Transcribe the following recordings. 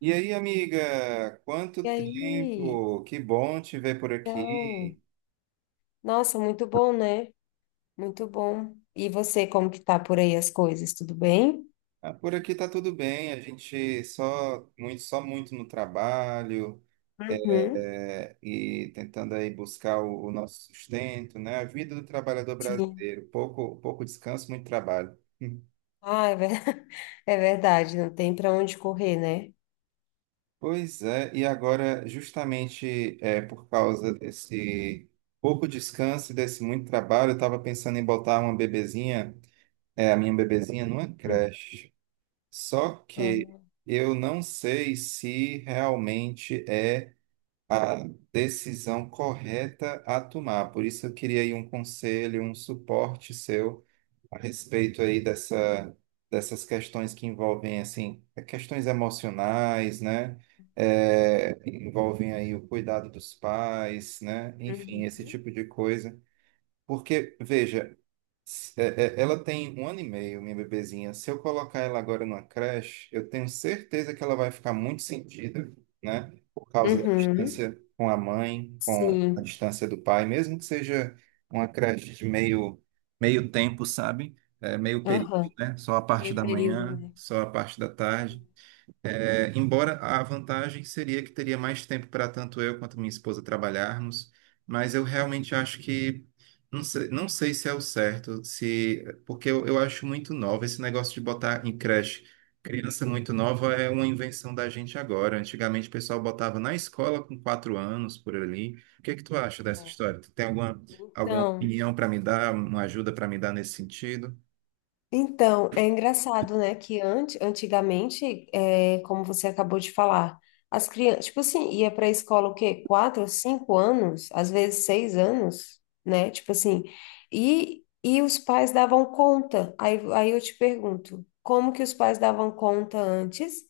E aí, amiga, quanto E aí, tempo? Que bom te ver por então, aqui. nossa, muito bom, né? Muito bom. E você, como que tá por aí as coisas? Tudo bem? Ah, por aqui tá tudo bem, a gente só muito no trabalho, Uhum. E tentando aí buscar o nosso sustento, né? A vida do trabalhador Sim. brasileiro, pouco descanso, muito trabalho. Ah, é, é verdade, não tem para onde correr, né? Pois é, e agora, justamente por causa desse pouco descanso e desse muito trabalho, eu estava pensando em botar a minha bebezinha numa Hum. creche. Só que Ah, eu não sei se realmente é a decisão correta a tomar. Por isso eu queria aí um conselho, um suporte seu a respeito aí dessas questões que envolvem, assim, questões emocionais, né? É, envolvem aí o cuidado dos pais, né? Enfim, uhum. esse tipo de coisa. Porque, veja, ela tem 1 ano e meio, minha bebezinha. Se eu colocar ela agora numa creche, eu tenho certeza que ela vai ficar muito sentida, né? Por causa da Uhum. distância com a mãe, com a Sim. distância do pai, mesmo que seja uma creche de meio tempo, sabe? É, meio período, Aham. né? Só a parte Meio da período, manhã, né? só a parte da tarde. É, embora a vantagem seria que teria mais tempo para tanto eu quanto minha esposa trabalharmos, mas eu realmente acho que não sei se é o certo, se porque eu acho muito nova esse negócio de botar em creche. Criança muito nova é uma invenção da gente agora. Antigamente o pessoal botava na escola com 4 anos por ali. O que é que tu acha dessa É. história? Tu tem alguma Então. opinião para me dar, uma ajuda para me dar nesse sentido? Então, é engraçado, né, que antes, antigamente, como você acabou de falar, as crianças, tipo assim, ia para a escola o quê? 4, 5 anos, às vezes 6 anos, né? Tipo assim, e os pais davam conta. Aí eu te pergunto, como que os pais davam conta antes?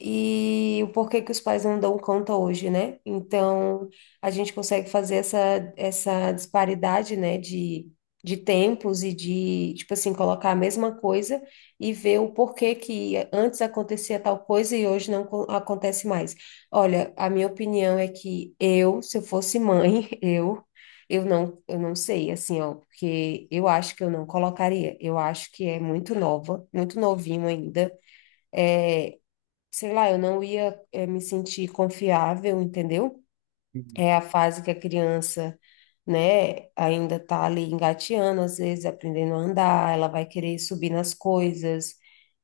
E o porquê que os pais não dão conta hoje, né? Então, a gente consegue fazer essa, disparidade, né, de tempos e de, tipo assim, colocar a mesma coisa e ver o porquê que antes acontecia tal coisa e hoje não acontece mais. Olha, a minha opinião é que eu, se eu fosse mãe, Eu não sei, assim, ó, porque eu acho que eu não colocaria. Eu acho que é muito nova, muito novinho ainda, sei lá, eu não ia, me sentir confiável, entendeu? Hum, É a fase que a criança, né, ainda tá ali engateando, às vezes aprendendo a andar, ela vai querer subir nas coisas,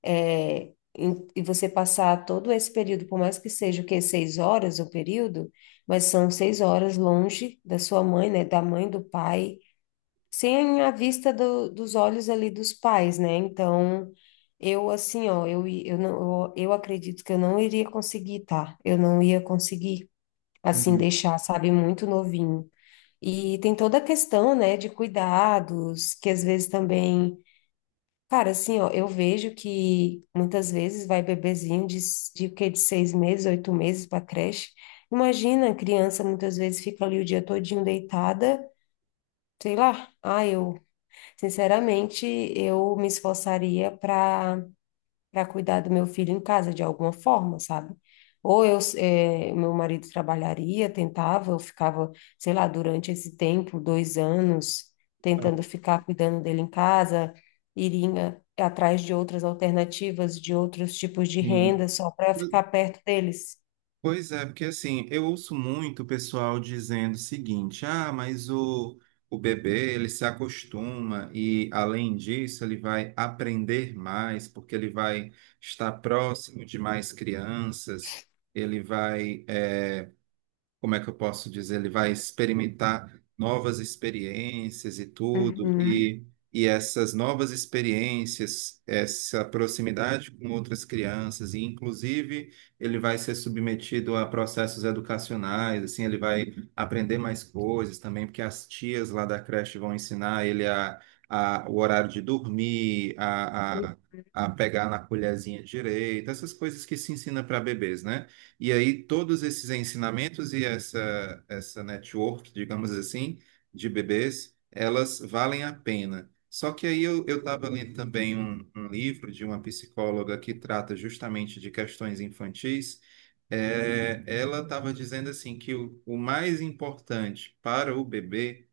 eh, e você passar todo esse período, por mais que seja o quê, 6 horas o período, mas são 6 horas longe da sua mãe, né, da mãe, do pai, sem a vista dos olhos ali dos pais, né? Então, eu assim, ó, eu acredito que eu não iria conseguir, tá? Eu não ia conseguir, assim, hum, deixar, sabe, muito novinho. E tem toda a questão, né, de cuidados, que às vezes também, cara, assim, ó, eu vejo que muitas vezes vai bebezinho de, s- de, que, de 6 meses, 8 meses para creche. Imagina, a criança muitas vezes fica ali o dia todinho deitada, sei lá, ah, eu sinceramente, eu me esforçaria para cuidar do meu filho em casa de alguma forma, sabe? Ou eu, meu marido trabalharia, tentava, eu ficava, sei lá, durante esse tempo, 2 anos, tá, tentando ficar cuidando dele em casa, iria atrás de outras alternativas, de outros tipos de sim. renda, só para ficar perto deles. Pois é, porque assim, eu ouço muito o pessoal dizendo o seguinte: ah, mas o bebê ele se acostuma e, além disso, ele vai aprender mais, porque ele vai estar próximo de mais crianças, ele vai. eh, como é que eu posso dizer, ele vai experimentar novas experiências e tudo, Uhum, e essas novas experiências, essa proximidade com outras crianças, e inclusive ele vai ser submetido a processos educacionais, assim, ele vai aprender mais coisas também, porque as tias lá da creche vão ensinar ele o horário de dormir, a pegar na colherzinha direita, essas coisas que se ensina para bebês, né? E aí, todos esses ensinamentos e essa network, digamos assim, de bebês, elas valem a pena. Só que aí eu estava lendo também um livro de uma psicóloga que trata justamente de questões infantis. É, ela estava dizendo assim que o mais importante para o bebê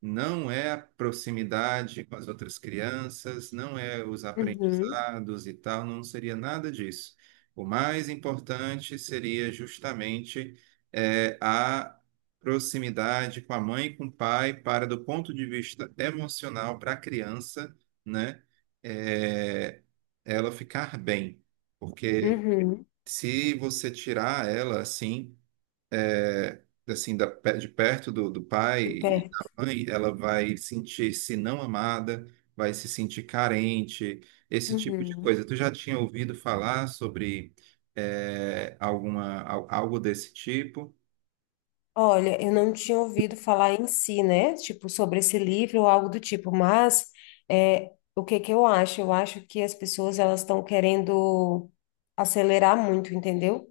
não é a proximidade com as outras crianças, não é os uhum, aprendizados e tal, não seria nada disso. O mais importante seria justamente a proximidade com a mãe e com o pai, para do ponto de vista emocional para a criança, né, eh, ela ficar bem, porque uhum, se você tirar ela assim é, assim, de perto do pai de e perto. da mãe, ela vai sentir-se não amada, vai se sentir carente, esse tipo de Uhum. coisa. Tu já tinha ouvido falar sobre algo desse tipo? Olha, eu não tinha ouvido falar em si, né? Tipo, sobre esse livro ou algo do tipo, mas é, o que que eu acho? Eu acho que as pessoas elas estão querendo acelerar muito, entendeu?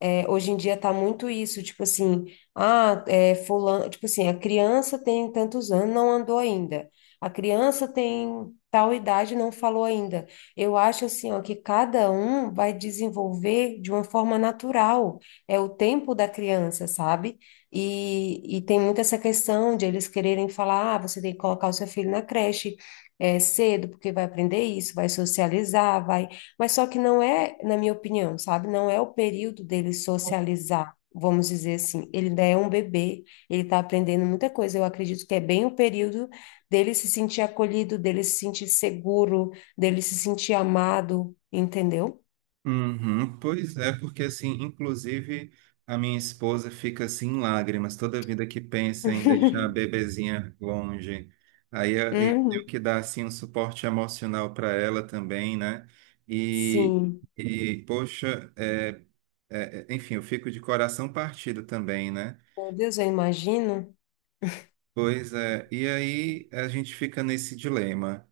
Hoje em dia tá muito isso, tipo assim, ah, fulano, tipo assim, a criança tem tantos anos, não andou ainda. A criança tem tal idade, não falou ainda. Eu acho assim, ó, que cada um vai desenvolver de uma forma natural. É o tempo da criança, sabe? E tem muito essa questão de eles quererem falar, ah, você tem que colocar o seu filho na creche. É, cedo, porque vai aprender isso, vai socializar, vai mas só que não é, na minha opinião, sabe? Não é o período dele socializar, vamos dizer assim. Ele ainda é um bebê, ele está aprendendo muita coisa. Eu acredito que é bem o período dele se sentir acolhido, dele se sentir seguro, dele se sentir amado, entendeu? Uhum, pois é, porque assim, inclusive a minha esposa fica assim em lágrimas toda vida que pensa em deixar a bebezinha longe. Aí eu tenho Uhum. que dar assim um suporte emocional para ela também, né? E, Sim. e poxa, enfim, eu fico de coração partido também, né? Meu Deus, eu imagino. Pois é, e aí a gente fica nesse dilema.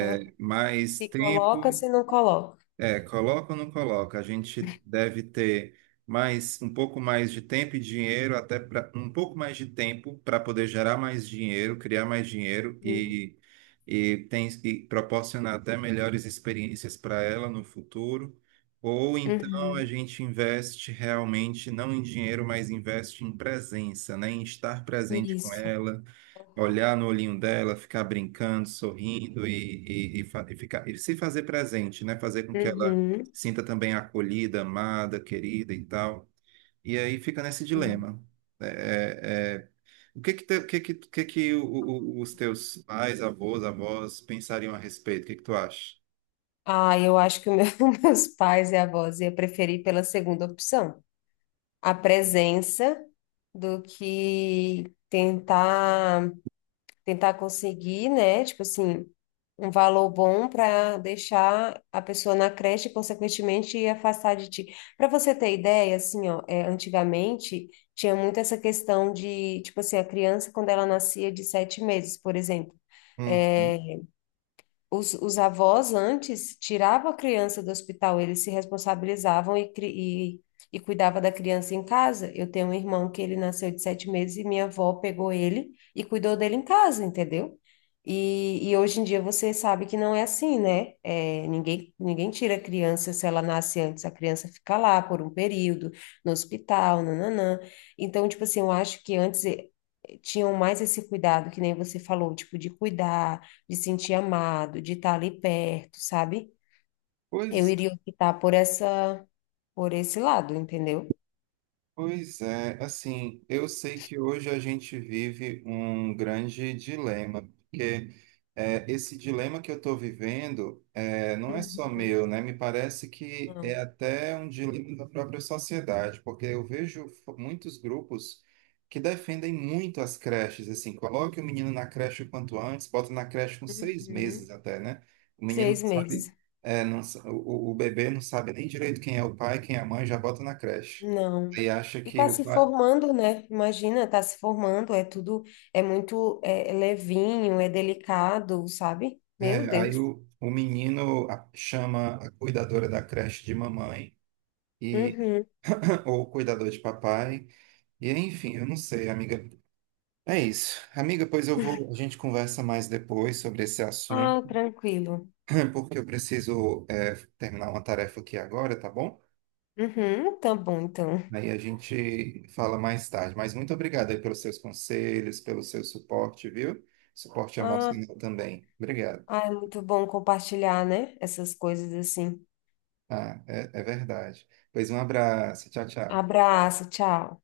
Aham. mais Se tempo. coloca, se não coloca. É, coloca ou não coloca? A gente deve ter mais um pouco mais de tempo e dinheiro, até pra, um pouco mais de tempo para poder gerar mais dinheiro, criar mais dinheiro Uhum. E proporcionar até melhores experiências para ela no futuro. Ou então a Uhum. gente investe realmente não em dinheiro, mas investe em presença, né? Em estar presente com Isso. ela, Aham. olhar no olhinho dela, ficar brincando, sorrindo e ficar, e se fazer presente, né? Fazer com que ela Uhum. sinta também acolhida, amada, querida e tal. E aí fica nesse Sim. dilema. É, é, é, o que que, os teus pais, avós pensariam a respeito? O que que tu acha? Ah, eu acho que o meus pais e avós ia preferir pela segunda opção, a presença do que tentar conseguir, né? Tipo assim, um valor bom para deixar a pessoa na creche e, consequentemente, afastar de ti. Para você ter ideia, assim, ó, é, antigamente tinha muito essa questão de, tipo assim, a criança quando ela nascia de 7 meses, por exemplo. É, Uhum. os avós antes tiravam a criança do hospital, eles se responsabilizavam e cuidava da criança em casa. Eu tenho um irmão que ele nasceu de 7 meses e minha avó pegou ele e cuidou dele em casa, entendeu? E hoje em dia você sabe que não é assim, né? É, ninguém, tira a criança se ela nasce antes, a criança fica lá por um período, no hospital, nananã. Então, tipo assim, eu acho que antes tinham mais esse cuidado, que nem você falou, tipo, de cuidar, de sentir amado, de estar ali perto, sabe? Eu Pois iria optar por esse lado, entendeu? Pois é, assim, eu sei que hoje a gente vive um grande dilema, porque esse dilema que eu estou vivendo não é só Uhum. meu, né? Me parece que é Não. até um dilema da própria sociedade, porque eu vejo muitos grupos que defendem muito as creches, assim, coloque o menino na creche o quanto antes, bota na creche com 6 meses Uhum. até, né? O menino Seis não sabe, meses. é, não sa- o bebê não sabe nem direito quem é o pai, quem é a mãe, já bota na creche. Não. Aí acha E que tá o se pai. formando, né? Imagina, tá se formando, é tudo, é muito, é levinho, é delicado, sabe? Meu É, aí Deus. O menino chama a cuidadora da creche de mamãe, e, Uhum. ou o cuidador de papai, e enfim, eu não sei, amiga. É isso. Amiga, pois eu vou. A gente conversa mais depois sobre esse assunto, Ah, tranquilo. né, porque eu preciso, terminar uma tarefa aqui agora, tá bom? Uhum, tá bom, então. Aí a gente fala mais tarde. Mas muito obrigado aí pelos seus conselhos, pelo seu suporte, viu? Suporte Ah, emocional também. Obrigado. ah, é muito bom compartilhar, né? Essas coisas assim. Ah, é verdade. Pois um abraço. Tchau, tchau. Abraço, tchau.